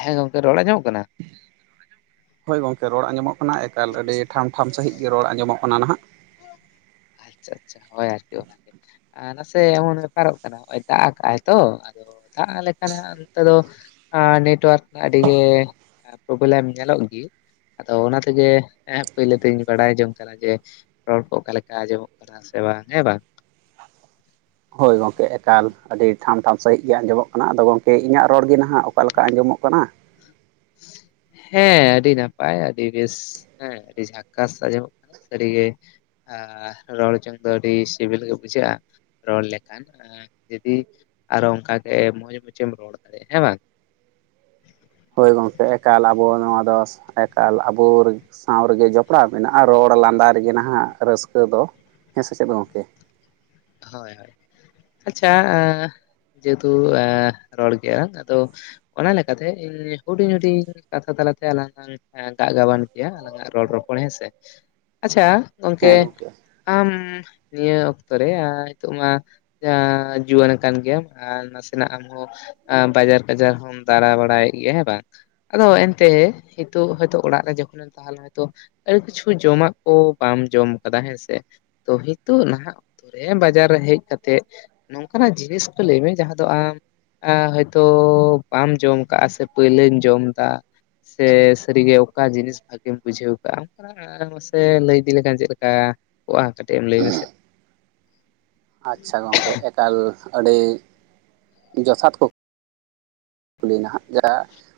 ᱦᱮᱸ ᱜᱚᱝᱠᱮ ᱨᱚᱲ ᱟᱸᱡᱚᱜ ᱠᱟᱱᱟ? ᱦᱳᱭ ᱜᱚᱝᱠᱮ ᱨᱚᱲ ᱟᱸᱡᱚᱢᱚᱜ ᱠᱟᱱᱟ ᱮᱠᱟᱞ ᱟᱹᱰᱤ ᱴᱷᱟᱢ ᱴᱷᱟᱢ ᱥᱟᱺᱦᱤᱡ ᱜᱮ ᱨᱚᱲ ᱟᱸᱡᱚᱢᱚᱜ ᱠᱟᱱᱟ ᱱᱟᱦᱟᱜ ᱟᱪᱪᱷᱟ ᱟᱪᱪᱷᱟ ᱦᱳᱭ ᱟᱨᱠᱤ ᱚᱱᱟ ᱜᱮ ᱟᱨ ᱱᱟᱥᱮ ᱮᱢᱚᱱ ᱵᱮᱯᱟᱨᱚᱜ ᱠᱟᱱᱟ ᱦᱚᱜ-ᱚᱭ ᱫᱟᱜ ᱠᱟᱜ-ᱟᱭ ᱛᱚ ᱟᱫᱚ ᱫᱟᱜ ᱞᱮᱠᱟᱱᱮ ᱦᱟᱸᱜ ᱱᱚᱸᱛᱮ ᱫᱚ ᱟ ᱱᱮᱴ-ᱳᱣᱟᱨᱠ ᱟᱹᱰᱤ ᱜᱮ ᱯᱨᱚᱵᱞᱮᱢ ᱧᱮᱞᱚᱜ ᱜᱤ᱾ ᱟᱫᱚ ᱚᱱᱟ ᱛᱮᱜᱮ ᱯᱟᱹᱭᱞᱟᱹᱛᱮᱧ ᱵᱟᱲᱟᱭ ᱡᱚᱝ ᱠᱟᱱᱟ ᱡᱮ ᱨᱚᱲ ᱠᱚ ᱚᱠᱟ ᱞᱮᱠᱟ ᱟᱸᱡᱚᱢᱚᱜ ᱠᱟᱱᱟ ᱥᱮ ᱵᱟᱝ ᱦᱮᱸ ᱵᱟᱝ᱾ ᱦᱳᱭ ᱜᱚᱝᱠᱮ ᱮᱠᱟᱞ ᱟᱹᱰᱤ ᱴᱷᱟᱢ ᱴᱷᱟᱢ ᱥᱟᱺᱦᱤᱡ ᱜᱮ ᱟᱸᱡᱚᱢᱚᱜ ᱠᱟᱱᱟ ᱟᱫᱚ ᱜᱚᱝᱠᱮ ᱤᱧᱟᱹᱜ ᱨᱚᱲ ᱜᱮ ᱱᱟᱦᱟᱜ ᱚᱠᱟ ᱞᱮᱠᱟ ᱟᱸᱡᱚᱢᱚᱜ ᱠᱟᱱᱟ? ᱦᱮᱸ ᱟᱹᱰᱤ ᱱᱟᱯᱟᱭ ᱟᱹᱰᱤ ᱵᱮᱥ᱾ ᱦᱮᱸ ᱟᱹᱰᱤ ᱡᱷᱟᱠᱟᱥ ᱟᱸᱡᱚᱢᱚᱜ ᱠᱟᱱᱟ ᱥᱟᱹᱨᱤ ᱜᱮ᱾ ᱟ ᱨᱚᱲ ᱡᱚᱝ ᱫᱚ ᱟᱹᱰᱤ ᱥᱤᱵᱤᱞ ᱜᱮ ᱵᱩᱡᱷᱟᱹᱜ-ᱟ ᱨᱚᱲ ᱞᱮᱠᱷᱟᱱ ᱡᱩᱫᱤ ᱟᱨᱚ ᱚᱝᱠᱟ ᱜᱮ ᱢᱚᱸᱡᱽ ᱢᱚᱡᱮᱢ ᱨᱚᱲ ᱫᱟᱲᱮᱭᱟᱜ-ᱟ ᱦᱮᱸ ᱵᱟᱝ? ᱦᱳᱭ ᱜᱚᱝᱠᱮ ᱮᱠᱟᱞ ᱟᱵᱚ ᱱᱚᱣᱟ ᱫᱚ ᱮᱠᱟᱞ ᱟᱵᱚ ᱨ- ᱥᱟᱶ ᱨᱮᱜᱮ ᱡᱚᱯᱲᱟᱣ ᱢᱮᱱᱟᱜ-ᱟ ᱨᱚᱲ ᱞᱟᱸᱫᱟ ᱨᱮᱜᱮ ᱱᱟᱦᱟᱜ ᱨᱟᱹᱥᱠᱟᱹ ᱫᱚ ᱦᱮᱸ ᱥᱮᱪᱮᱫ ᱜᱚᱝᱠᱮ? ᱦᱳᱭ ᱦᱳᱭ ᱟᱪᱪᱷᱟ ᱡᱮᱦᱮᱛᱩ, ᱮᱸ ᱨᱚᱲ ᱜᱮᱭᱟ ᱟᱫᱚ ᱚᱱᱟ ᱞᱮᱠᱟᱛᱮ ᱤᱧ ᱦᱩᱰᱤᱧ ᱦᱩᱰᱤᱧ, ᱠᱟᱛᱷᱟ ᱛᱟᱞᱟᱛᱮ ᱟᱞᱟᱝ ᱞᱟᱝ ᱦᱮᱸ ᱜᱟᱜ ᱜᱟᱵᱟᱱ ᱠᱮᱜᱼᱟ, ᱟᱞᱟᱝᱟᱜ ᱨᱚᱲ ᱨᱚᱯᱚᱲ ᱦᱮᱸᱥᱮ ᱟᱪᱪᱷᱟ? ᱜᱚᱝᱠᱮ ᱟᱢ ᱱᱤᱭᱟᱹ ᱚᱠᱛᱚ ᱨᱮ ᱱᱤᱛᱚᱜ ᱢᱟ ᱡᱟᱦᱟ ᱡᱩᱣᱟᱹᱱ ᱟᱠᱟᱱ ᱜᱮᱭᱟᱢ, ᱟᱨ ᱱᱟᱥᱮᱱᱟᱜ ᱟᱢᱦᱚᱸ ᱵᱟᱡᱟᱨ ᱠᱟᱡᱟᱨ ᱦᱚᱢ ᱫᱟᱬᱟ ᱵᱟᱲᱟᱭᱮᱜ ᱜᱮᱭᱟ ᱦᱮᱸ ᱵᱟᱝ? ᱟᱫᱚ ᱮᱱᱛᱮ, ᱦᱤᱛᱳᱜ ᱦᱚᱭᱛᱳ ᱚᱲᱟᱜ ᱨᱮ ᱡᱚᱠᱷᱚᱱᱮᱢ ᱛᱟᱦᱚᱞᱮ ᱦᱚᱭᱛᱚ ᱟᱹᱰᱤ ᱠᱤᱪᱷᱩ ᱡᱚᱢᱟᱜ ᱠᱚ, ᱵᱟᱢ ᱡᱚᱢ ᱠᱟᱫᱟ ᱦᱮᱸᱥᱮ, ᱛᱚ ᱦᱤᱛᱳᱜ ᱱᱟᱦᱟᱜ ᱦᱮᱸ ᱵᱟᱡᱟᱨ ᱨᱮ ᱦᱮᱡ ᱠᱟᱛᱮᱜ, ᱱᱚᱝᱠᱟᱱᱟᱜ ᱡᱤᱱᱤᱥ ᱠᱚ, ᱞᱮᱭ ᱢᱮ ᱡᱟᱦᱟᱸ ᱫᱚ ᱟᱢ ᱟ ᱦᱚᱭᱛᱳ ᱵᱟᱢ ᱡᱚᱢ ᱠᱟᱜᱼᱟ, ᱥᱮ ᱯᱟᱹᱭᱞᱟᱹ ᱡᱚᱢ ᱫᱟ? ᱥᱮ ᱥᱟᱹᱨᱤᱜᱮ ᱚᱠᱟ ᱡᱤᱱᱤᱥ, ᱵᱷᱟᱜᱤᱢ ᱵᱩᱡᱷᱟᱹᱣ ᱠᱟᱜᱼᱟ? ᱟᱨ ᱢᱟᱥᱮ ᱞᱟᱹᱭ ᱤᱫᱤ ᱞᱮᱠᱷᱟᱱ ᱪᱮᱫᱠᱟ ᱠᱚᱜᱼᱟ, ᱠᱟᱹᱴᱤᱡ ᱮᱢ ᱞᱮᱭ ᱢᱮᱥᱮ? ᱟᱪᱪᱷᱟ ᱜᱚᱝᱠᱮ ᱮᱠᱟᱞ ᱟᱹᱰᱤ, ᱡᱚᱛᱷᱟᱛ ᱠᱩᱠ ᱞᱤ ᱱᱟᱦᱟᱜ ᱡᱟ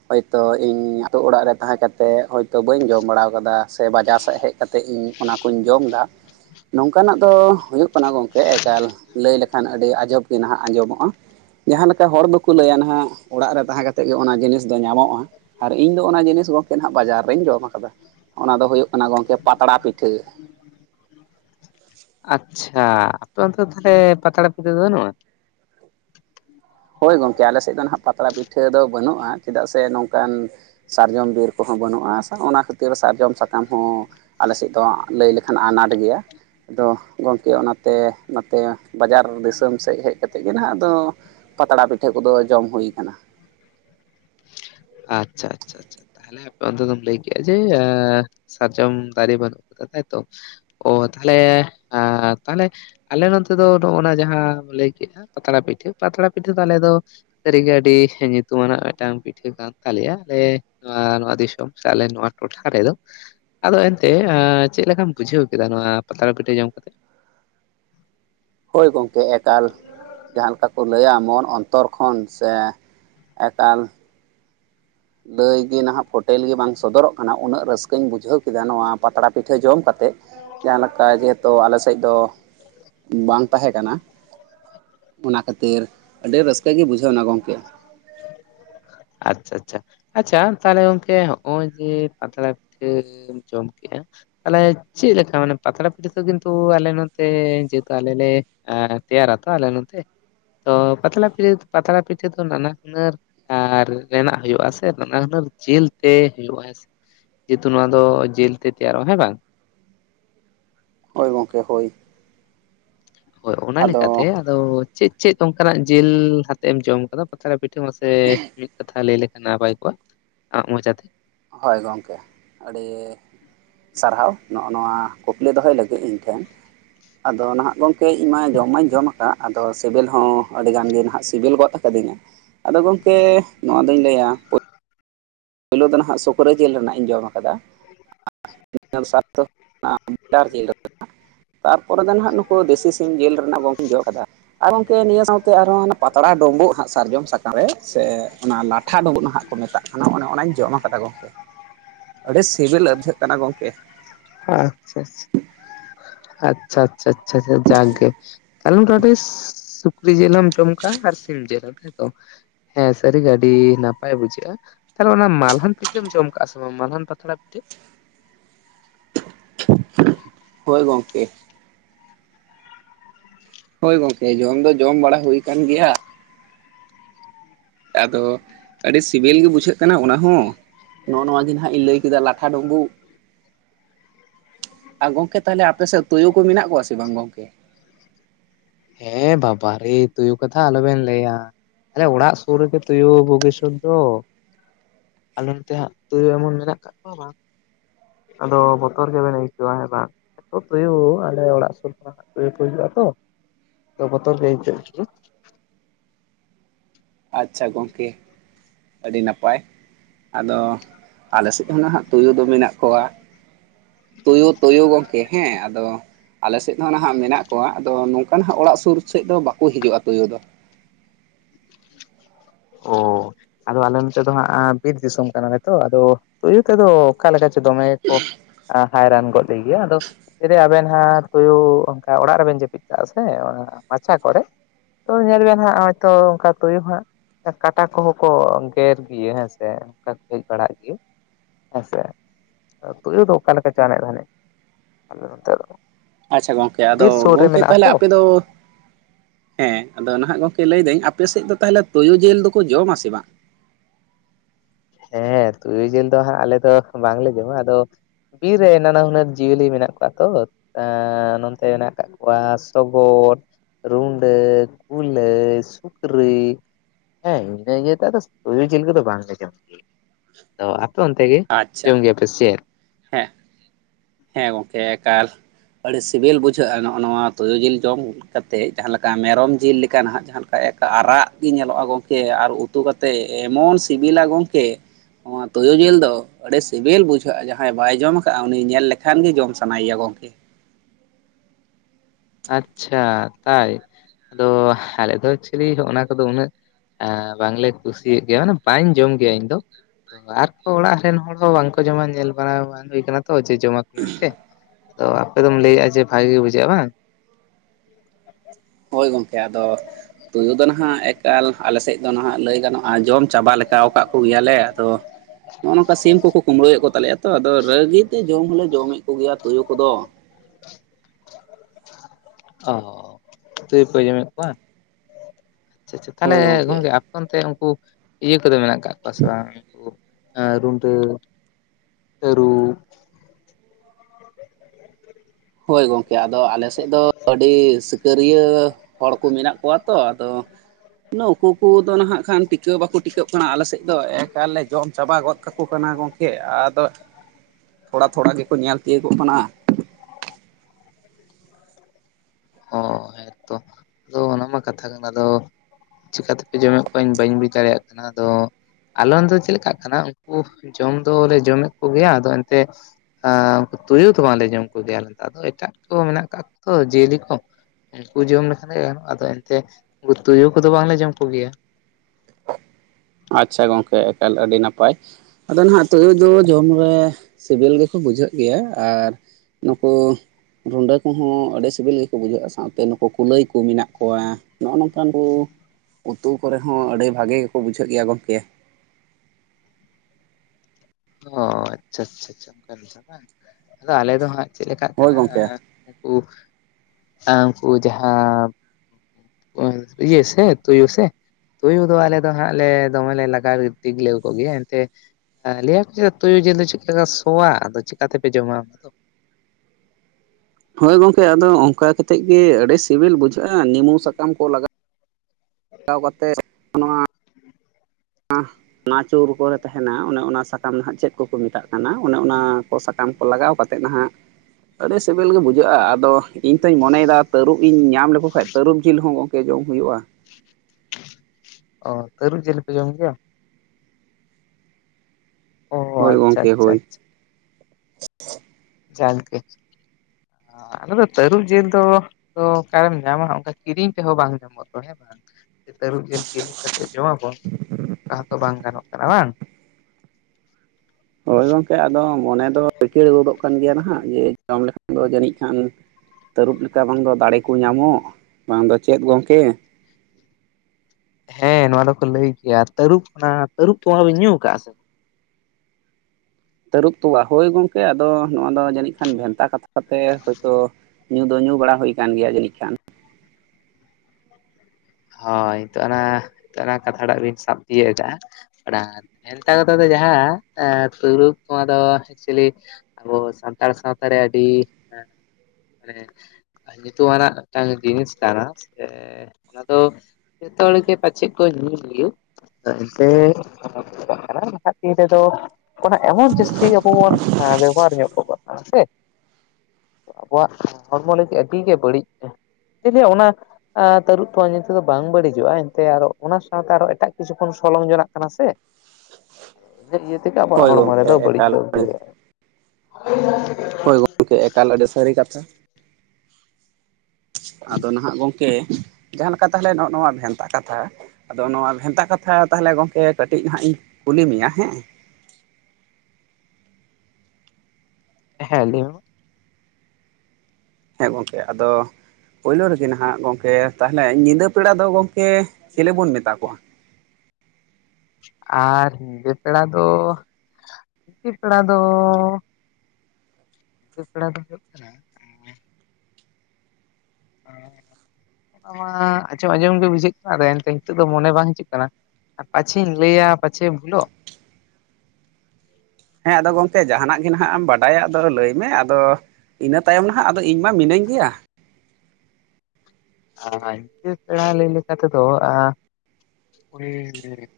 ᱦᱚᱭᱛᱳ ᱤᱧ, ᱟᱛᱳ ᱚᱲᱟᱜ ᱨᱮ ᱛᱟᱦᱮᱸ ᱠᱟᱛᱮ ᱦᱳᱭ ᱛᱚ ᱵᱟᱹᱧ ᱡᱚᱢ ᱵᱟᱲᱟᱣ ᱠᱟᱫᱟ, ᱥᱮ ᱵᱟᱡᱟᱨ ᱥᱮᱜ ᱦᱮᱡ ᱠᱟᱛᱮᱜ ᱤᱧ, ᱚᱱᱟᱠᱚᱧ ᱡᱚᱢᱫᱟ᱾ ᱱᱚᱝᱠᱟᱱᱟᱜ ᱫᱚ ᱦᱳᱭᱳᱜ ᱠᱟᱱᱟ ᱜᱚᱝᱠᱮ ᱮᱠᱟᱞ ᱞᱟᱹᱭ ᱞᱮᱠᱷᱟᱱ ᱟᱹᱰᱤ ᱟᱸᱡᱚᱵᱜᱮ ᱱᱟᱦᱟᱜ ᱟᱸᱡᱚᱢᱚᱜᱼᱟ, ᱡᱟᱦᱟᱸ ᱞᱮᱠᱟ ᱦᱚᱲ ᱫᱚᱠᱚ ᱞᱟᱹᱭᱟ ᱱᱟᱦᱟᱜ ᱚᱲᱟᱜ ᱨᱮ ᱛᱟᱦᱮᱸ ᱠᱟᱛᱮᱜ ᱜᱮ ᱚᱱᱟ ᱡᱤᱱᱤᱥ ᱫᱚ ᱧᱟᱢᱚᱜᱼᱟ, ᱟᱨ ᱤᱧ ᱫᱚ ᱚᱱᱟ ᱡᱤᱱᱤᱥ ᱜᱚᱝᱠᱮ ᱱᱟᱦᱟᱜ ᱵᱟᱡᱟᱨ ᱨᱤᱧ ᱡᱚᱢ ᱠᱟᱫᱟ᱾ ᱚᱱᱟ ᱫᱚ ᱦᱳᱭᱳᱜ ᱠᱟᱱᱟ ᱜᱚᱝᱠᱮ ᱯᱟᱛᱲᱟ ᱯᱤᱴᱷᱟᱹ᱾ ᱟᱪᱪᱷᱟ ᱟᱯᱮ ᱚᱛᱮ ᱫᱚ ᱛᱟᱦᱚᱞᱮ, ᱯᱟᱛᱲᱟ ᱯᱤᱴᱟᱹ ᱫᱚ ᱵᱟᱱᱩᱜᱼᱟ? ᱦᱳᱭ ᱜᱚᱝᱠᱮ ᱟᱞᱮ ᱥᱮᱫ ᱫᱚ ᱱᱟᱦᱟᱜ, ᱯᱟᱛᱲᱟ ᱯᱤᱴᱷᱟᱹ ᱫᱚ ᱵᱟᱹᱱᱩᱜᱼᱟ ᱪᱮᱫᱟᱜ ᱥᱮ ᱱᱚᱝᱠᱟᱱ ᱥᱟᱨᱡᱚᱢ ᱵᱤᱨ ᱠᱚᱦᱚᱸ ᱵᱟᱹᱱᱩᱜᱼᱟ, ᱚᱱᱟ ᱠᱷᱟᱹᱛᱤᱨ ᱥᱟᱨᱡᱚᱢ ᱥᱟᱠᱟᱢ ᱦᱚᱸ ᱟᱞᱮ ᱥᱮᱫ ᱫᱚ, ᱞᱟᱹᱭ ᱞᱮᱠᱷᱟᱱ ᱟᱱᱟᱴ ᱜᱮᱭᱟ᱾ ᱟᱫᱚ ᱜᱚᱝᱠᱮ ᱚᱱᱟᱛᱮ ᱱᱚᱛᱮ ᱵᱟᱡᱟᱨ ᱫᱤᱥᱚᱢ ᱥᱮᱫ, ᱦᱮᱡ ᱠᱟᱛᱮᱫ ᱜᱮ ᱱᱟᱦᱟᱸᱜ ᱟᱫᱚ ᱯᱟᱛᱲᱟ ᱯᱤᱴᱷᱟᱹ ᱠᱚᱫᱚ, ᱡᱚᱢ ᱦᱩᱭ ᱠᱟᱱᱟ ᱾ ᱟᱪᱪᱷᱟ, ᱟᱪᱪᱷᱟ, ᱟᱪᱪᱷᱟ ᱾ ᱛᱟᱦᱚᱞᱮ ᱟᱯᱮ ᱚᱱᱛᱮ ᱫᱚᱢ ᱞᱟᱹᱭ ᱠᱮᱫᱼᱟ, ᱡᱮ ᱥᱟᱨᱡᱚᱢ ᱫᱟᱨᱮ ᱵᱟᱹᱱᱩᱜ ᱠᱟᱫᱟ ᱛᱟᱭᱛᱚ ᱾ ᱚ ᱛᱟᱦᱞᱮ ᱟ ᱛᱟᱦᱞᱮ ᱟᱞᱮ ᱱᱚᱛᱮ ᱫᱚ ᱱᱚᱜᱼᱱᱟ ᱡᱟᱦᱟᱸ ᱞᱟᱹᱭ ᱠᱮᱫᱼᱟ, ᱯᱟᱛᱲᱟ ᱯᱤᱴᱷᱟᱹ ᱯᱟᱛᱲᱟ ᱯᱤᱴᱷᱟᱹ ᱫᱚ ᱟᱞᱮ ᱫᱚ ᱥᱟᱹᱨᱤᱜᱮ ᱟᱹᱰᱤ ᱧᱩᱛᱩᱢᱟᱱᱟᱜ ᱢᱤᱫᱴᱟᱝ ᱯᱤ ᱯᱤᱴᱷᱟᱹ ᱠᱟᱱ ᱛᱟᱞᱮᱭᱟ, ᱟᱞᱮ ᱱᱚᱣᱟ ᱱᱚᱣᱟ ᱫᱤᱥᱚᱢ ᱥᱮ ᱟᱞᱮ ᱱᱚᱣᱟ ᱴᱚᱴᱷᱟ ᱨᱮᱫᱚ᱾ ᱟᱫᱚ ᱮᱱᱛᱮ ᱮᱸ ᱪᱮᱫ ᱞᱮᱠᱟᱢ ᱵᱩᱡᱷᱟᱹᱣ ᱠᱮᱫᱟ, ᱱᱚᱶᱟ ᱯᱟᱛᱲᱟ ᱯᱤᱴᱷᱟᱹ ᱡᱚᱢ ᱠᱟᱛᱮ? ᱦᱳᱭ ᱜᱚᱝᱠᱮ ᱮᱠᱟᱞ ᱡᱟᱦᱟᱸ ᱞᱮᱠᱟ ᱠᱚ ᱞᱟᱹᱭᱟ, ᱢᱚᱱ ᱚᱱᱛᱚᱨ ᱠᱷᱚᱱ ᱥᱮ ᱮᱠᱟᱞ ᱞᱟᱹᱭᱜᱮ ᱱᱟᱦᱟᱜ ᱯᱷᱳᱴᱮᱞ ᱜᱮ ᱵᱟᱝ ᱥᱚᱫᱚᱨᱚᱜ ᱠᱟᱱᱟ, ᱩᱱᱟᱹᱜ ᱨᱟᱹᱥᱠᱟᱹᱧ ᱵᱩᱡᱷᱟᱹᱣ ᱠᱮᱫᱟ ᱱᱚᱣᱟ ᱯᱟᱛᱲᱟ ᱯᱤᱴᱷᱟᱹ ᱡᱚᱢ ᱠᱟᱛᱮᱫ ᱾ ᱛᱮᱫ ᱡᱟᱦᱟᱸ ᱞᱮᱠᱟ, ᱡᱮᱦᱮᱛᱚ ᱟᱞᱮ ᱥᱮᱫ ᱫᱚ ᱵᱟᱝ ᱛᱟᱦᱮᱸ ᱠᱟᱱᱟ, ᱚᱱᱟ ᱠᱷᱟᱹᱛᱤᱨ ᱟᱹᱰᱤ ᱨᱟᱹᱥᱠᱟᱹ ᱜᱮ, ᱵᱩᱡᱷᱟᱹᱣ ᱮᱱᱟ ᱜᱚᱝᱠᱮ ᱾ ᱟᱪᱪᱷᱟ ᱟᱪᱪᱷᱟ ᱟᱪᱪᱷᱟ, ᱛᱟᱦᱚᱞᱮ ᱜᱚᱝᱠᱮ ᱦᱚᱜᱼᱚᱭ ᱡᱮ ᱯᱟᱛᱲᱟ ᱯᱤᱴᱷᱟᱹ ᱡᱚᱢ ᱠᱮᱼᱟ᱾ ᱛᱟᱦᱞᱮ ᱪᱮᱫ ᱞᱮᱠᱟ, ᱢᱟᱱᱮ ᱯᱟᱛᱲᱟ ᱯᱤᱴᱷᱟᱹ ᱫᱚ ᱠᱤᱱᱛᱩ ᱟᱞᱮ ᱱᱚᱛᱮ ᱡᱮᱦᱛᱩ ᱟᱞᱮ ᱞᱮ ᱮ ᱛᱮᱭᱟᱨᱟ ᱛᱚ ᱟᱞᱮ ᱱᱚᱛᱮ, ᱛᱚ ᱯᱟᱛᱞᱟ ᱯᱤᱴᱷᱟᱹ, ᱯᱟᱛᱲᱟ ᱯᱤᱴᱷᱟᱹ ᱫᱚ ᱱᱟᱱᱟ ᱦᱩᱱᱟᱹᱨ ᱟᱨ ᱨᱮᱱᱟᱜ ᱦᱳᱭᱩᱳᱜᱼᱟᱥᱮ, ᱱᱟᱱᱟ ᱦᱩᱱᱟᱹᱨ ᱡᱤᱞ ᱛᱮ ᱦᱳᱭᱳᱜᱼᱟ ᱦᱮᱸᱥᱮ ᱾ ᱡᱮᱦᱮᱛᱩ ᱱᱚᱣᱟ ᱫᱚ ᱡᱤᱞ ᱛᱮ, ᱛᱮᱭᱟᱨᱚᱜᱼᱟ ᱦᱮᱸ ᱵᱟᱝ ᱾ ᱦᱳᱭ, ᱜᱚᱝᱠᱮ ᱦᱳᱭ ᱾ ᱦᱳᱭ ᱚᱱᱟ ᱞᱮᱠᱟᱱᱛᱮ ᱟᱫᱚ ᱪᱮᱫ, ᱪᱮᱫ ᱚᱱᱠᱟᱱᱟᱜ ᱡᱤᱞ ᱦᱟᱛᱮᱜ ᱮᱢ ᱡᱚᱢ ᱠᱟᱫᱟ? ᱯᱚᱛᱲᱟ ᱯᱤᱴᱷᱟᱹ ᱢᱟᱥᱮ ᱢᱤᱫ ᱠᱟᱛᱷᱟ ᱞᱟᱹᱭ ᱞᱮᱠᱷᱟᱱ ᱱᱟᱯᱟᱭ ᱠᱚᱜ-ᱟ ᱟᱢᱟᱜ ᱢᱚᱪᱟᱛᱮ ᱾ ᱦᱳᱭ ᱜᱚᱝᱠᱮ ᱟᱹᱰᱤ ᱥᱟᱨᱦᱟᱣ ᱱᱚᱜᱚ ᱱᱚᱣᱟ ᱠᱩᱠᱞᱤ ᱫᱚᱦᱚᱭ ᱞᱟᱹᱜᱤᱫ ᱤᱧ ᱴᱷᱮᱱ᱾ ᱟᱫᱚ ᱱᱟᱦᱟᱜ ᱜᱚᱝᱠᱮ ᱤᱧ ᱢᱟ ᱡᱚᱢ ᱢᱟᱧ ᱡᱚᱢ ᱠᱟᱜ ᱟᱫᱚ ᱥᱤᱵᱤᱞ ᱦᱚᱸ ᱟᱹᱰᱤ ᱜᱟᱱ ᱜᱮ ᱱᱟᱦᱟᱜ ᱥᱤᱵᱤᱞ ᱜᱚᱫ ᱠᱟᱫᱤᱧᱟ᱾ ᱟᱫᱚ ᱜᱚᱝᱠᱮ ᱱᱚᱣᱟ ᱫᱩᱧ ᱞᱟᱹᱭ-ᱟ ᱯᱳ ᱯᱩᱭᱞᱳ ᱫᱚ ᱱᱟᱦᱟᱜ ᱥᱩᱠᱨᱤ ᱡᱤᱞ ᱨᱮᱱᱟᱜ ᱤᱧ ᱡᱚᱢ ᱠᱟᱫᱟ ᱾ [unintelligible] ᱛᱟᱨᱯᱚᱨᱮ ᱫᱚ ᱱᱟᱦᱟᱜ ᱱᱩᱠᱩ ᱫᱮᱥᱤ ᱥᱤᱢ ᱡᱤᱞ ᱨᱮᱱᱟᱜ ᱜᱚᱝᱠᱮᱧ ᱡᱚᱢ ᱠᱟᱫᱟ ᱾ ᱟᱨ ᱜᱚᱝᱠᱮ ᱱᱤᱭᱟᱹ ᱥᱟᱶ ᱛᱮ ᱟᱨᱚ ᱚᱱᱟ ᱯᱟᱛᱲᱟ ᱰᱩᱳᱵᱩᱜ ᱦᱟᱜ ᱥᱟᱨᱡᱚᱢ ᱥᱟᱠᱟᱢ ᱨᱮ ᱥᱮ ᱚᱱᱟ ᱞᱟᱫ ᱴᱷᱟ ᱰᱳᱢᱵᱳᱜ ᱱᱟᱦᱟᱜ ᱠᱚ ᱢᱮᱛᱟᱜ ᱠᱟᱱᱟ ᱚᱱᱮ ᱚᱱᱟᱧ ᱡᱚᱢ ᱠᱟᱫᱟ ᱜᱚᱝᱠᱮ ᱟᱹᱰᱤ ᱥᱤᱵᱤᱞ ᱟᱹᱵᱽᱡᱷᱟᱹᱜ ᱠᱟᱱᱟ ᱜᱚᱝᱠᱮ ᱾ ᱟᱪᱪᱷᱟ, ᱟᱪᱪᱷᱟ᱾ ᱟᱪᱪᱷᱟ, ᱟᱪᱪᱷᱟ, ᱟᱪᱪᱷᱟ, ᱟᱪᱪᱷᱟ ᱡᱟᱠ ᱜᱮ ᱟᱞᱮ ᱱᱚᱰᱮᱥ ᱥᱩᱠ ᱥᱩᱠᱨᱤ ᱡᱤᱞ ᱦᱚᱢ ᱡᱚᱢ ᱠᱟᱜ-ᱟ ᱟᱨ ᱥᱤᱢ ᱡᱤᱞ ᱦᱮᱛᱚ ᱦᱮᱸ ᱥᱟᱹᱨᱤ ᱜᱮ ᱟᱹᱰᱤ ᱱᱟᱯᱟᱭ ᱵᱩᱡᱷᱟᱹᱜ-ᱟ ᱾ ᱛᱟᱦᱞᱮ ᱚᱱᱟ ᱢᱟᱞᱦᱟᱱ ᱯᱤᱴᱷᱟᱹᱢ ᱡᱚᱢ ᱠᱟᱜ-ᱟ ᱥᱮ ᱵᱟᱝ ᱢᱟᱞᱦᱟᱱ ᱯᱟᱛᱲᱟ ᱯᱤᱴᱷᱟᱹ? ᱦᱳᱭ ᱜᱚᱝᱠᱮ ᱾ ᱦᱳᱭ ᱜᱚᱝᱠᱮ ᱡᱚᱢ ᱫᱚ ᱡᱚᱢ ᱵᱟᱲᱟ ᱦᱳᱭ ᱠᱟᱱ ᱜᱮᱭᱟ᱾ ᱟᱫᱚ ᱟᱹᱰᱤ ᱥᱤᱵᱤᱞ ᱜᱮ ᱵᱩᱡᱷᱟᱹᱜ ᱠᱟᱱᱟ ᱚᱱᱟᱦᱚᱸ᱾ ᱱᱚᱜᱚ ᱱᱚᱣᱟ ᱜᱮ ᱱᱟᱦᱟᱜ ᱤᱧ ᱞᱟᱹᱭ ᱠᱮᱜ-ᱟ ᱞᱟᱴᱷᱟ ᱰᱩᱢᱵᱩᱜ ᱾ ᱟᱨ ᱜᱚᱝᱠᱮ ᱛᱟᱦᱞᱮ ᱟᱯᱮ ᱥᱮᱫ ᱛᱩᱭᱩ ᱠᱩ ᱢᱮᱱᱟᱜ ᱠᱚᱣᱟ ᱥᱮ ᱵᱟᱝ ᱜᱚᱝᱠᱮ? ᱦᱮᱸ ᱵᱟᱵᱟᱨᱮ ᱛᱳᱭᱳ ᱠᱟᱛᱷᱟ ᱟᱞᱚ ᱵᱮᱱ ᱞᱟᱹᱭ-ᱟ ᱾ ᱟᱞᱮ ᱚᱲᱟᱜ ᱥᱳᱨ ᱨᱮᱜᱮ ᱛᱳᱭᱳ ᱵᱳᱜᱮ ᱥᱳᱫ ᱫᱚ᱾ ᱟᱞᱮ ᱱᱚᱛᱮ ᱦᱟᱸᱜ ᱛᱳᱭᱳ ᱮᱢᱚᱱ ᱢᱮᱱᱟᱜ ᱠᱟᱜ ᱠᱚᱣᱟ ᱵᱟᱝ ᱟᱫᱚ ᱵᱚᱛᱚᱨ ᱜᱮ ᱵᱮᱱ ᱟᱹᱭᱠᱟᱹᱣᱟ ᱦᱮ ᱵᱟᱝ ᱮᱛᱚ ᱛᱳᱭᱳ ᱟᱞᱮ ᱚᱲᱟᱜ ᱥᱳᱨ ᱠᱚᱨᱮ᱾ ᱛᱳᱭᱳ ᱠᱚ ᱦᱤᱡᱩᱜ-ᱟ ᱛᱚ᱾ ᱛᱚ ᱵᱚᱛᱚᱨ ᱜᱮ ᱟᱹᱭᱠᱟᱜ ᱜᱮᱭᱟ᱾ ᱟᱪᱪᱷᱟ ᱜᱚᱝᱠᱮ᱾ ᱟᱹᱰᱤ ᱱᱟᱯᱟᱭ ᱟᱫᱚ ᱟᱞᱮ ᱥᱮᱫ ᱦᱚᱸ ᱱᱟᱦᱟᱜ ᱛᱳᱭᱳ ᱫᱚ ᱢᱮᱱᱟᱜ ᱠᱚᱣᱟ᱾ ᱛᱳᱭᱳ, ᱛᱳᱭᱳ ᱜᱚᱝᱠᱮ ᱦᱮᱸ ᱟᱫᱚ ᱟᱞᱮ ᱥᱮᱫ ᱦᱚᱸ ᱱᱟᱦᱟᱜ ᱢᱮᱱᱟᱜ ᱠᱚᱣᱟ ᱟᱫᱚ ᱱᱚᱝᱠᱟ ᱱᱟᱦᱟᱜ ᱚᱲᱟᱜ ᱥᱳᱨ ᱥᱮᱫ ᱫᱚ ᱵᱟᱠᱚ ᱦᱤᱡᱩᱜ-ᱟ ᱛᱳᱭᱳ ᱫᱚ᱾ ᱚ ᱟᱫᱚ ᱟᱞᱮ ᱱᱚᱛᱮ ᱫᱚ ᱦᱟᱸᱜ ᱵᱤᱨ ᱫᱤᱥᱚᱢ ᱠᱟᱱᱟ ᱞᱮ ᱛᱚ ᱟᱫᱚ ᱳᱛᱭᱳ ᱛᱮ ᱫᱚ ᱚᱠᱟ ᱞᱮᱠᱟ ᱪᱚ ᱫᱚᱢᱮ ᱠᱚ ᱦᱟᱭᱨᱟᱱ ᱜᱚᱫ ᱞᱮ ᱜᱮᱭᱟ ᱟᱫᱚ ᱡᱩᱫᱤ ᱟᱵᱮᱱ ᱦᱟᱸᱜ ᱛᱳᱭᱳ ᱚᱱᱠᱟ ᱚᱲᱟᱜ ᱨᱮᱵᱮᱱ ᱡᱟᱹᱯᱤᱫ ᱠᱟᱜ-ᱟ ᱥᱮ ᱚᱱᱟ ᱨᱟᱪᱟ ᱠᱚᱨᱮ᱾ ᱛᱚ ᱧᱮᱞ ᱢᱮ ᱦᱟᱸᱜ ᱦᱳᱭ ᱛᱚ ᱦᱟᱸᱜ ᱚᱱᱠᱟ ᱛᱳᱭᱳ ᱦᱟᱸᱜ ᱠᱟᱴᱟ ᱠᱚᱦᱚᱸ ᱠᱚ ᱜᱮᱨ ᱜᱮᱭᱟ ᱦᱮᱸ ᱥᱮ ᱚᱱᱠᱟ ᱠᱚ ᱦᱮᱡ ᱵᱟᱲᱟᱜ ᱜᱮᱭᱟ᱾ ᱦᱮᱥᱮ ᱛᱳᱭᱳ ᱫᱚ ᱚᱠᱟᱞ ᱞᱮᱠᱟ ᱪᱚ ᱟᱱᱮᱡ ᱫᱷᱟᱱᱮᱡ ᱟᱞᱮ ᱱᱮᱛᱮ ᱫᱚ᱾ ᱟᱪᱪᱷᱟ ᱜᱚᱝᱠᱮ ᱟᱫᱚ ᱵᱤᱨ ᱥᱩᱨ ᱨᱮ ᱜᱚᱝᱠᱮ ᱢᱮᱱᱟᱜᱼᱟ ᱛᱟᱦᱞᱮ ᱛᱚ ᱟᱯᱮ ᱫᱚ ᱦᱮᱸ ᱟᱫᱚ ᱱᱟᱦᱟᱜ ᱜᱚᱝᱠᱮ ᱞᱟᱹᱭ ᱫᱟᱹᱧ ᱟᱯᱮ ᱥᱮᱫ ᱫᱚ ᱛᱟᱦᱞᱮ ᱛᱳᱭᱳ ᱡᱮᱞ ᱫᱚᱠᱚ ᱡᱚᱢᱟ ᱥᱮ ᱵᱟᱝ? ᱦᱮᱸ ᱛᱳᱭᱳ ᱡᱮᱞ ᱫᱚ ᱦᱟᱸᱜ ᱟᱞᱮ ᱫᱚ ᱵᱟᱝ ᱞᱮ ᱡᱚᱢᱟ ᱟᱫᱚ ᱵᱤᱨ ᱨᱮ ᱱᱟᱱᱟ ᱦᱩᱱᱟᱹᱨ ᱡᱤᱭᱟᱹᱞᱤ ᱢᱮᱱᱟᱜ ᱠᱚᱣᱟ ᱛᱚ ᱱᱚᱱᱚᱛᱮ ᱢᱮᱱᱟᱜ ᱠᱟᱜ ᱠᱚᱣᱟ ᱥᱚᱜᱚᱫ᱾ ᱨᱩᱸᱰᱟᱹ, ᱠᱩᱞᱟᱹᱭ, ᱥᱩᱠᱨᱤ᱾ ᱦᱮᱸ ᱜᱚᱝᱠᱮ ᱤᱭᱟᱹ ᱴᱟᱜ ᱫᱚ ᱥᱩᱠᱨᱤ ᱡᱮᱞ ᱫᱚ ᱵᱟᱝ ᱞᱮ ᱡᱚᱢᱟ᱾ ᱟᱫᱚ ᱟᱯᱮ ᱚᱱᱛᱮ ᱜᱮ ᱟᱪᱪᱷᱟ ᱡᱚᱢ ᱜᱮᱭᱟ ᱯᱮ ᱥᱮ ᱪᱮᱫ? ᱦᱮᱸ᱾ ᱦᱮᱸ ᱜᱚᱝᱠᱮ ᱮᱠᱟᱞ, ᱟᱹᱰᱤ ᱥᱤᱵᱤᱞ ᱵᱩᱡᱷᱟᱹᱜᱼᱟ ᱱᱚᱜᱼᱚ ᱱᱚᱣᱟ ᱛᱩᱭᱩ ᱡᱤᱞ ᱡᱚᱢ ᱠᱟᱛᱮᱫ, ᱡᱟᱦᱟᱸ ᱞᱮᱠᱟ ᱢᱮᱨᱚᱢ ᱡᱤᱞ ᱞᱮᱠᱟ ᱱᱟᱦᱟᱜ ᱡᱟᱦᱟᱸ ᱞᱮᱠᱟ ᱮᱠ ᱟᱨᱟᱜ ᱜᱤ ᱧᱮᱞᱚᱜᱼᱟ ᱜᱚᱝᱠᱮ ᱟᱨ ᱩᱛ ᱩᱛᱩ ᱠᱟᱛᱮ ᱮᱢᱚᱱ ᱥᱤᱵᱤᱞᱟ ᱜᱚᱝᱠᱮ, ᱱᱚᱣᱟ ᱛᱩᱭᱩ ᱡᱤᱞ ᱫᱚ ᱟᱹᱰᱤ ᱥᱤᱵᱤᱞ ᱵᱩᱡᱷᱟᱹᱜᱼᱟ ᱡᱟᱦᱟᱸᱭ ᱵᱟᱭ ᱡᱚᱢ ᱠᱟᱜᱼᱟ ᱩᱱᱤ ᱧᱮᱞ ᱞᱮ ᱠᱷᱟᱱ ᱜᱮ ᱡᱚᱢ ᱥᱟᱱᱟᱭ ᱭᱟ ᱜᱚᱝᱠᱮ᱾ ᱟᱪᱪᱷᱟ ᱛᱟᱭ, ᱟᱫᱚ ᱟᱞᱮ ᱫᱚ ᱮᱠᱪᱩᱭᱮᱞᱤ ᱦᱚᱸᱜᱼᱚ ᱱᱟ ᱠᱚᱫᱚ ᱩᱱᱟᱹᱜ ᱮᱸ ᱵᱟᱝᱞᱮ ᱠᱩᱥᱤᱭᱟᱜ ᱜᱮᱭᱟ ᱢᱟᱱᱮ ᱵᱟᱹᱧ ᱡᱚᱢ ᱜᱮᱭᱟ ᱤᱧ ᱫᱚ᱾ ᱟᱨ ᱠᱚ ᱚᱲᱟᱜ ᱨᱮᱱ ᱦᱚᱲ ᱦᱚᱸ ᱵᱟᱝᱠᱚ ᱡᱚᱢᱟ ᱧᱮᱞ ᱵᱟᱲᱟ ᱵᱟᱝ ᱦᱩᱭ ᱠᱟᱱᱟ ᱛᱚ ᱡᱮ ᱡᱚᱢᱟ ᱠᱚ ᱢᱮᱱᱛᱮ, ᱛᱚ ᱟᱯᱮ ᱫᱚᱢ ᱞᱟᱹᱭᱮᱜᱼᱟ ᱡᱮ ᱵᱷᱟᱜᱮ ᱜᱮ ᱵᱩᱡᱷᱟᱹᱜᱼᱟ ᱵᱟᱝ? [inaudible] ᱦᱳᱭ ᱜᱚᱝᱠᱮ ᱟᱫᱚ ᱛᱩᱭᱩ ᱫᱚ ᱱᱟᱦᱟᱜ ᱮᱠᱟᱞ ᱟᱞᱮ ᱥᱮᱫ ᱫᱚ ᱱᱟᱦᱟᱜ ᱞᱟᱹᱭ ᱜᱟᱱᱚᱜᱼᱟ, ᱡᱚᱢ ᱪᱟᱵᱟ ᱞᱮᱠᱟᱣ ᱠᱟᱜ ᱠᱚᱜᱮᱭᱟᱞᱮ ᱟᱫᱚ ᱱᱚᱜ-ᱚ ᱱᱚᱝᱠᱟ ᱥᱤᱢ ᱠᱚᱠᱚ ᱠᱩᱢᱵᱲᱩᱭᱮᱫ ᱠᱚ ᱛᱟᱞᱮᱭᱟ ᱛᱚ ᱟᱫᱚ ᱨᱟᱹᱜᱤ ᱛᱮ ᱡᱚᱢ ᱦᱚᱸᱞᱮ ᱡᱚᱢᱮᱫ ᱠᱚᱜᱮᱭᱟ ᱛᱩᱭᱩ ᱠᱚᱫᱚ᱾ ᱚ ᱛᱩᱭᱩ ᱯᱮ ᱡᱚᱢᱮᱫ ᱠᱚᱣᱟ? ᱟᱪᱪᱷᱟ ᱟᱪᱪᱷᱟ ᱛᱟᱞᱦᱮ ᱦᱳᱭ ᱜᱚᱢᱠᱮ ᱜᱚᱝᱠᱮ ᱟ ᱯᱮ ᱚᱱᱛᱮ ᱩᱱᱠᱩ ᱤᱭᱟᱹ ᱠᱚᱫᱚ ᱢᱮᱱᱟᱜ ᱠᱟᱜ ᱠᱚᱣᱟ ᱥᱮ ᱵᱟᱝ ᱩᱱᱠᱩ ᱮᱸ ᱨᱩᱰᱟᱹ, ᱛᱟᱨᱩᱵ᱾ ᱦᱳᱭ ᱜᱚᱝᱠᱮ ᱟᱫᱚ ᱟᱞᱮ ᱥᱮᱫ ᱫᱚ ᱟᱹᱰᱤ ᱥᱤᱠᱟᱹᱨᱤᱭᱟᱹ ᱦᱚᱲ ᱠᱚ ᱢᱮᱱᱟᱜ ᱠᱚᱣᱟ ᱛᱚ, ᱟᱫᱚ ᱢᱟᱱᱮ ᱩᱠᱩ ᱩᱠᱩ ᱫᱚ ᱱᱟᱦᱟᱜ ᱠᱷᱟᱱ ᱴᱤᱠᱟᱹᱣ ᱵᱟᱠᱚ ᱴᱤᱠᱟᱹᱣᱚᱜ ᱠᱟᱱᱟ ᱟᱞᱮ ᱥᱮᱫ ᱫᱚ ᱮᱠᱟᱞ ᱞᱮ ᱡᱚᱢ ᱪᱟᱵᱟ ᱜᱚᱫ ᱠᱟᱠᱚ ᱠᱟᱱᱟ ᱜᱚᱝ ᱠᱮ ᱟᱫᱚ [inaudible] ᱛᱷᱚᱲᱟ ᱛᱷᱚᱲᱟ ᱜᱮᱠᱚ ᱧᱮᱞ ᱛᱤᱭᱳᱜᱚᱜ ᱠᱟᱱᱟ᱾ ᱚ ᱦᱮᱸ ᱛᱚ᱾ ᱟᱫᱚ ᱚᱱᱟ ᱢᱟ ᱠᱟᱛᱷᱟ ᱠᱟᱱᱟ ᱟᱫᱚ ᱪᱮᱠᱟ ᱛᱮᱯᱮ ᱡᱚᱢᱮᱫ ᱠᱚᱣᱟᱧ ᱤᱧ ᱵᱟᱹᱧ ᱵᱩᱡᱽ ᱫᱟᱲᱮᱭᱟᱜ ᱠᱟᱱᱟ ᱟᱫᱚ ᱟᱞᱮ ᱚᱱᱛᱮ ᱫᱚ ᱪᱮᱫᱠᱟᱜ ᱠᱟᱱᱟ ᱩᱱᱠᱩ ᱡᱚᱢ ᱫᱚᱞᱮ ᱡᱚᱢᱮᱫ ᱠᱚᱜᱮᱭᱟ ᱟᱫᱚ ᱮᱱᱛᱮᱫ ᱟᱸ ᱩᱱᱠᱩ ᱛᱩᱭᱩ ᱫᱚᱢᱮ ᱞᱮ ᱡᱚᱢ ᱠᱚᱜᱮᱭᱟ ᱟᱞᱮ ᱫᱚ ᱟᱫᱚ ᱮᱴᱟᱜ ᱠᱚ ᱢᱮᱱᱟᱜ ᱠᱟᱫ ᱠᱚᱫᱚ ᱡᱤᱭᱟᱹᱞᱤ ᱠᱚ᱾ ᱩᱱᱠᱩ ᱡᱚᱢ ᱞᱮᱠᱷᱟᱱ ᱜᱮ ᱜᱟᱱᱚᱜ-ᱟ ᱟᱫᱚ ᱮᱱᱛᱮ ᱩᱱᱠᱩ ᱛᱩᱭᱩ ᱠᱚᱫᱚ ᱵᱟᱝᱞᱮ ᱡᱚᱢ ᱠᱚᱜᱮᱭᱟ᱾ ᱟᱪᱪᱷᱟ ᱜᱚᱝᱠᱮ ᱮᱠᱟᱞ ᱟᱹᱰᱤ ᱱᱟᱯᱟᱭ᱾ ᱟᱫᱚ ᱱᱟᱦᱟᱜ ᱛᱩᱭᱩ ᱫᱚ ᱡᱚᱢ ᱨᱮ ᱥᱤᱵᱤᱞ ᱜᱮᱠᱚ ᱵᱩᱡᱷᱟᱹᱜ ᱜᱮᱭᱟ, ᱟᱨ ᱱᱩᱠᱩ ᱨᱩᱸᱰᱟᱹ ᱠᱚᱦᱚᱸ ᱟᱹᱰᱤ ᱥᱤᱵᱤᱞ ᱜᱮᱠᱚ ᱵᱩᱡᱷᱟᱹᱜᱼᱟ ᱥᱟᱶᱛᱮ ᱱᱩᱠᱩ ᱠᱩᱞᱟᱹᱭ ᱠᱚ ᱢᱮᱱᱟᱜ ᱠᱚᱣᱟ᱾ ᱱᱚᱜᱼᱚ ᱱᱚᱝᱠᱟᱱ ᱠᱚ, ᱩᱛᱩ ᱠᱚᱨᱮ ᱦᱚᱸ ᱟᱹᱰᱤ ᱵᱷᱟᱜᱮ ᱜᱮᱠᱚ ᱵᱩᱡᱷᱟᱹᱜ ᱜᱮᱭᱟ ᱜᱚᱝᱠᱮ᱾ ᱚ ᱟᱪᱪᱷᱟ ᱟᱪᱪᱷᱟ ᱟᱷᱟ [inaudible] ᱵᱟᱝ ᱟᱫᱚ ᱟᱞᱮ ᱫᱚ ᱦᱟᱸᱜ ᱪᱮᱫ ᱞᱮᱠᱟᱜ ᱦᱳᱭ ᱠᱟᱱᱟ ᱜᱚᱝᱠᱮ ᱮᱸ ᱩᱱᱠᱩ ᱮᱸ ᱩᱱᱠᱩ ᱡᱟᱦᱟᱸ ᱮᱸ ᱤᱭᱟᱹ ᱥᱮ ᱛᱩᱭᱩ ᱥᱮ ᱛᱩᱭᱩ ᱫᱚ ᱟᱞᱮ ᱫᱚ ᱦᱟᱸᱜ ᱞᱮ ᱫᱚᱢᱮ ᱞᱟᱜᱟ ᱰᱤᱜᱽᱞᱟᱹᱣ ᱠᱚᱜᱮᱭᱟ ᱮᱱᱛᱮ ᱮᱸ ᱞᱟᱹᱭᱟ ᱛᱩᱭᱩ ᱡᱤᱞ ᱫᱚ ᱪᱮᱫ ᱪᱚ ᱥᱚᱣᱟ, ᱟᱫᱚ ᱪᱮᱠᱟᱛᱮᱯᱮ ᱡᱚᱢᱟ ᱚᱱᱟ ᱫᱚ? ᱦᱳᱭ ᱜᱚᱝᱠᱮ ᱟᱫᱚ ᱚᱱᱠᱟ ᱠᱟᱛᱮᱫ ᱜᱮᱤ ᱟᱹᱰᱤ ᱥᱤᱵᱤᱞ ᱵᱩᱡᱷᱟᱹᱜᱼᱟ ᱱᱮᱢᱩ ᱥᱟᱠᱟᱢ ᱠᱚ ᱞᱟᱜᱟ ᱜᱟᱣ ᱠᱟᱛᱮ [inaudible] ᱱᱚᱣᱟ [inaudible] ᱱᱟᱪᱩᱨ ᱠᱚᱨᱮ ᱛᱟᱦᱮᱱᱟ ᱚᱱᱮ ᱚᱱᱟ ᱥᱟᱠᱟᱢ ᱱᱟᱦᱟᱜ ᱪᱮᱫ ᱠᱚᱠᱚ ᱢᱮᱛᱟᱜ ᱠᱟᱱᱟ, ᱚᱱᱮ ᱚᱱᱟ ᱠᱚ ᱥᱟᱠ ᱠᱟᱢ ᱠᱚ ᱞᱟᱜᱟᱣ ᱠᱟᱛᱮᱫ ᱱᱟᱦᱟᱜ ᱟᱹᱰᱤ ᱥᱤᱵᱤᱞ ᱜᱮ ᱵᱩᱡᱷᱟᱹᱜᱼᱟ ᱟᱫᱚ ᱤᱧ ᱛᱚᱧ ᱢᱚᱱᱮᱭᱮᱫᱟ ᱛᱟᱹᱨᱩᱵᱽ ᱤᱧ ᱧᱟᱢ ᱞᱮᱠᱚ ᱠᱷᱟᱡ ᱛᱟᱹᱨᱩᱵᱽ ᱡᱤᱞ ᱦᱚᱸ ᱜᱚᱝᱠᱮ ᱡᱚᱢ ᱦᱩᱭᱩᱜᱼᱟ᱾ ᱚ ᱛᱟᱹᱨᱩᱵᱽ ᱡᱤᱞ ᱦᱚᱸ ᱯᱮ ᱡᱚᱢ ᱜᱮᱭᱟ? ᱚ ᱦᱳᱭ ᱟᱪᱪᱷᱟ ᱜᱚᱝᱠᱮ ᱟᱪᱪᱷᱟ ᱦᱳᱭ ᱟᱪᱪᱷᱟ ᱡᱟᱠ ᱜᱮ ᱟᱞᱮ ᱫᱚ ᱛᱟᱹᱨᱩᱵᱽ ᱡᱤᱞ ᱫᱚ ᱚᱠᱟᱨᱮᱢ ᱧᱟᱢᱟ ᱚᱱᱠᱟ ᱠᱤᱨᱤᱧ ᱛᱮᱦᱚᱸ ᱵᱟᱝ ᱧᱟᱢᱟ ᱦᱮᱸ ᱵᱟᱝ ᱛᱟᱹᱨᱩᱵ ᱡᱤᱞ ᱠᱤᱨᱤᱧ ᱠᱟᱛᱮ ᱡᱚᱢᱟ ᱵᱚᱱ ᱚᱱᱠᱟ ᱦᱚᱛᱚ ᱵᱟᱝ ᱜᱟᱱᱚᱜ ᱠᱟᱱᱟ ᱵᱟᱝ᱾ ᱦᱳᱭ ᱜᱚᱝᱠᱮ ᱟᱫᱚ ᱢᱚᱱᱮ ᱫᱚ ᱨᱤᱠᱤᱲ ᱜᱚᱫᱚᱜ ᱠᱟᱱ ᱜᱮᱭᱟ ᱱᱟᱦᱟᱜ ᱡᱮ ᱡᱚᱢ ᱞᱮᱠᱷᱟᱱ ᱫᱚ ᱡᱟᱹᱱᱤᱡ ᱠᱷᱟᱱ ᱛᱟᱹᱨᱩᱵᱽ ᱞᱮᱠᱟ ᱵᱟᱝᱫᱚ ᱫᱟᱲᱮ ᱠᱚ ᱧᱟᱢᱚᱜ ᱵᱟᱝ ᱫᱚ ᱪᱮᱫ ᱜᱚᱝᱠᱮ ᱦᱮᱸ ᱱᱚᱣᱟ ᱫᱚᱠᱚ ᱞᱟᱹᱭ ᱜᱮᱭᱟ ᱛᱟᱹᱨᱩᱵᱽ ᱚᱱᱟ ᱛᱟᱹᱨᱩᱵ ᱛᱚᱣᱟ ᱵᱤᱱ ᱧᱩ ᱟᱠᱟᱫᱼᱟ ᱥᱮ? ᱛᱟᱹᱨᱩᱵ ᱛᱚᱣᱟ ᱦᱳᱭ ᱜᱚᱝᱠᱮ ᱟᱫᱚ ᱱᱚᱣᱟ ᱫᱚ ᱡᱟᱹᱱᱤᱡ ᱠᱷᱟᱱ ᱵᱷᱮᱱᱛᱟ ᱠᱟᱛᱷᱟ ᱛᱮ ᱦᱳᱭᱛᱳ ᱧᱩ ᱫᱚ ᱧᱩ ᱵᱟᱲᱟ ᱦᱩᱭ ᱠᱟᱱ ᱜᱮᱭᱟ ᱡᱟᱹᱱᱤᱡ ᱠᱷᱟᱱ ᱦᱳᱭ ᱱᱤᱛᱚᱜ ᱟᱱᱟ ᱚᱱᱟ ᱠᱟᱛᱷᱟ ᱴᱟᱜ ᱵᱤᱥ ᱥᱟᱵ ᱛᱤᱭᱚᱜ ᱟᱠᱟᱫᱟ ᱚᱱᱟ ᱵᱷᱮᱱᱛᱟ ᱠᱟᱛᱷᱟ ᱛᱮ ᱡᱟᱦᱟᱸ ᱛᱩᱹᱨᱩᱵ ᱛᱚᱣᱟ ᱫᱚ ᱪᱮᱞᱤ ᱟᱵᱚ ᱥᱟᱱᱛᱟᱲ ᱥᱟᱶᱛᱟ ᱨᱮ ᱟᱹᱰᱤ ᱢᱟᱱᱮ ᱧᱩᱛᱩ ᱟᱱᱟᱜ ᱢᱤᱫᱴᱟᱝ ᱡᱤᱱᱤᱥ ᱠᱟᱱᱟ ᱥᱮ ᱛᱚ ᱡᱚᱛᱚ ᱦᱚᱲ ᱜᱮ ᱯᱟᱪᱮᱫ ᱠᱚ ᱧᱩᱭ ᱜᱮ ᱮᱱᱛᱮ [inaudible] ᱱᱟᱟᱜ ᱛᱤᱱ ᱨᱮᱫᱚ ᱚᱱᱟ ᱮᱢᱚᱱ ᱡᱟᱹᱥᱛᱤ ᱟᱵᱚ ᱵᱚᱱ ᱵᱮᱵᱚᱦᱟᱨ ᱧᱚᱜ ᱠᱚ ᱠᱟᱱᱟ ᱥᱮ ᱟᱵᱚᱣᱟᱜ ᱦᱚᱲᱢᱚ ᱞᱟᱹᱜᱤᱫ ᱟᱹᱰᱤᱜᱮ ᱵᱟᱹᱲᱤᱡ ᱤᱧ ᱞᱟᱹᱭᱟ ᱚᱱᱟ ᱛᱟᱹᱨᱩᱵ ᱛᱚᱣᱟ ᱧᱩ ᱛᱮᱫᱚ ᱵᱟᱝ ᱵᱟᱹᱲᱤᱡᱚᱜᱼᱟ ᱮᱱᱛᱮ ᱟᱨ ᱚᱱᱟ ᱥᱟᱶᱛᱮ ᱟᱨᱚ ᱮᱴᱟᱜ ᱠᱤᱪᱷᱩ ᱠᱷᱚᱱ ᱥᱚᱞᱚᱝ ᱡᱚᱱᱟᱜ ᱠᱟᱱᱟ ᱥᱮ ᱟᱫᱚ ᱤᱱᱟ ᱤᱭᱟᱹ ᱛᱮᱜᱮ ᱟᱵᱚᱣᱟᱜ ᱦᱳᱭ ᱦᱚᱲᱢᱚ ᱜᱚᱢᱠᱮ ᱨᱮᱫᱚ ᱵᱟᱹᱲᱤᱡ ᱮᱠᱟᱞ ᱫᱚ ᱟᱹᱜᱩᱭᱟᱭ ᱦᱳᱭ ᱜᱚᱝᱠᱮ ᱮᱠᱟᱞ ᱟᱹᱰᱤ ᱥᱟᱹᱨᱤ ᱠᱟᱛᱷᱟ ᱟᱫᱚ ᱱᱟᱦᱟᱜ ᱜᱚᱝ ᱠᱮ ᱡᱟᱦᱟᱸ ᱞᱮᱠᱟ ᱛᱟᱦᱚᱞᱮ ᱱᱚᱜ ᱱᱚᱣᱟ ᱵᱷᱮᱱᱛᱟ ᱠᱟᱛᱷᱟ ᱟᱫᱚ ᱱᱚᱣᱟ ᱵᱷᱮᱱᱛᱟ ᱠᱟᱛᱷᱟ ᱛᱟᱦᱚᱞᱮ ᱜᱚᱝᱠᱮ ᱠᱟᱹᱴᱤᱡ ᱦᱜ ᱤᱧ ᱠᱩᱞᱤ ᱢᱮᱭᱟ ᱦᱮᱸ ᱦᱮ ᱞᱟᱹᱭ ᱢᱮ ᱦᱮᱸ ᱜᱚᱝᱠᱮ ᱟᱫᱚ ᱯᱳᱭᱞᱳ ᱨᱮᱜᱮ ᱱᱟᱦᱟᱜ ᱜᱚᱝᱠᱮ ᱛᱟᱦᱚᱞᱮ ᱧᱤᱫᱟᱹ ᱯᱮᱲᱟ ᱫᱚ ᱜᱚᱝᱠᱮ ᱪᱞᱮ ᱵᱚᱱ ᱢᱮᱛᱟ ᱠᱚᱣᱟ? ᱟᱨ ᱧᱤᱫᱟᱹ ᱯᱮᱲᱟ ᱫᱚ ᱫᱤ ᱯᱮᱲᱟ ᱫᱚ ᱧᱤᱫᱟᱹ ᱯᱮᱲᱟ ᱫᱚ ᱦᱩᱭᱩᱜ ᱠᱟᱱᱟ ᱚᱱᱟ ᱢᱟ ᱟᱸᱡᱚᱢ ᱟᱸᱡᱚᱢ ᱜᱮ ᱵᱩᱡᱷᱟᱹᱜ ᱠᱟᱱᱟ ᱮᱱᱛᱮ ᱱᱤᱛᱚᱜ ᱫᱚ ᱢᱚᱱᱮ ᱵᱟᱝ ᱦᱤᱡᱩᱜ ᱠᱟᱱᱟ ᱟᱨ ᱯᱟᱪᱷᱤᱮᱧ ᱞᱟᱹᱭᱟ ᱯᱟᱪᱮ ᱵᱷᱩᱞᱚᱜ ᱦᱮᱸ ᱟᱫᱚ ᱜᱚᱝᱠᱮ ᱡᱟᱦᱟᱱᱟᱜ ᱜᱮ ᱦᱱᱟᱜ ᱮᱢ ᱵᱟᱰᱟᱭᱟ ᱟᱫᱚ ᱞᱟᱹᱭ ᱢᱮ ᱟᱫᱚ ᱤᱱᱟᱹ ᱛᱟᱭᱚᱢ ᱱᱟᱦᱟᱜ ᱟᱫᱚ ᱤᱧ ᱢᱟ ᱢᱤᱱᱟᱹᱧ ᱜᱮᱭᱟ᱾ ᱧᱤᱫᱟ ᱯᱮᱲᱟ ᱞᱟᱹ ᱞᱮᱠᱟᱛᱮᱫᱚ ᱮ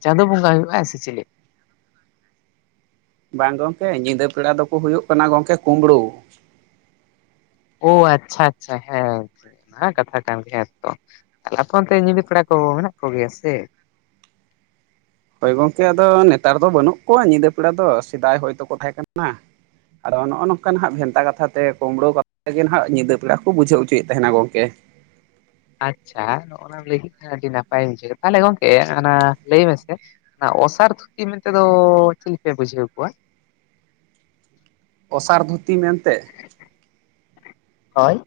ᱪᱟᱸᱫᱳ ᱵᱚᱸᱜᱟ ᱦᱩᱭᱩᱜᱼᱟᱭ ᱥᱤᱪᱤᱞᱤ? ᱵᱟᱝ ᱜᱚᱝᱠᱮ ᱧᱤᱫᱟᱹ ᱯᱮᱲᱟ ᱫᱚᱠᱚ ᱦᱩᱭᱩᱜ ᱠᱟᱱᱟ ᱜᱚᱝᱠᱮ ᱠᱩᱢᱵᱽᱲᱩ᱾ ᱟᱪᱪᱷᱟ ᱟᱪᱪᱷᱟ ᱦᱮᱸ ᱟ ᱠᱟᱛᱷᱟ ᱠᱟᱱ ᱜᱮᱭᱟ ᱛᱚ ᱛᱟᱦᱟᱞᱮ ᱟᱯᱮ ᱚᱱᱛᱮ ᱧᱤᱫᱟᱹ ᱯᱮᱲᱟ ᱠᱚ ᱢᱮᱱᱟᱜ ᱠᱚ ᱜᱮᱭᱟ ᱥᱮᱪᱮᱜ? ᱦᱳᱭ ᱜᱚᱝᱠᱮ ᱟᱫᱚ ᱱᱮᱛᱟᱨ ᱫᱚ ᱵᱟᱹᱱᱩᱜ ᱠᱚᱣᱟ ᱧᱤᱫᱟᱹ ᱯᱮᱲᱟ ᱫᱚ ᱥᱮᱫᱟᱭ ᱦᱚᱭ ᱛᱳ ᱠᱚ ᱛᱟᱦᱮᱸ ᱠᱟᱱᱟ ᱟᱫᱚ ᱱᱚᱜᱚ ᱱᱚᱝᱠᱟ ᱱᱟᱜ ᱵᱷᱮᱱᱛᱟ ᱠᱟᱛᱷᱟ ᱛᱮ ᱠᱩᱢᱵᱽᱲᱩ ᱠᱟᱛᱷᱟ ᱜᱮ ᱦᱟᱸᱜ ᱧᱤᱫᱟᱹ ᱯᱮᱲᱟ ᱠᱚ ᱵᱩᱡᱷᱟᱹᱣ ᱦᱚᱪᱚᱭᱮᱫ ᱛᱟᱦᱮᱱᱟ ᱜᱚᱝᱠᱮ᱾ ᱟᱪᱪᱷᱟ ᱱᱚᱜ ᱱᱟ ᱞᱟᱹᱭ ᱠᱮᱫ ᱠᱷᱟᱱ ᱟᱹᱰᱤ ᱱᱟᱯᱟᱭᱤᱧ ᱵᱩᱡᱷᱟᱹᱣᱟ ᱛᱟᱦᱚᱞᱮ ᱜᱚᱝᱠᱮ ᱚᱱᱟ ᱞᱟᱹᱭ ᱢᱮᱥᱮ? ᱚᱱᱟ ᱚᱥᱟᱨ ᱫᱷᱩᱠᱤ ᱢᱮᱱᱛᱮ ᱫᱚ ᱪᱮᱫ ᱯᱮ ᱵᱩᱡᱷᱟᱹᱣ ᱠᱚᱣᱟ? ᱚᱥᱟᱨ ᱫᱷᱩᱛᱤ ᱢᱮᱱᱛᱮ ᱦᱳᱭ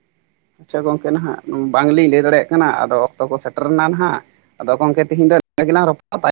ᱪᱚ ᱜᱚᱝᱠᱮ ᱱᱟᱦᱟᱜ ᱵᱟᱝ ᱞᱤᱧ ᱞᱟᱹᱭ ᱫᱟᱲᱮᱭᱟᱜ ᱠᱟᱱᱟ ᱟᱫᱚ ᱚᱠᱛᱚ ᱠᱚ ᱥᱮᱴᱮᱨ ᱱᱟ ᱱᱟᱦᱟᱜ ᱟᱫᱚ ᱜᱚᱝᱠᱮ ᱛᱤᱦᱤᱧ ᱫᱚ ᱤᱱᱟ [inaudible]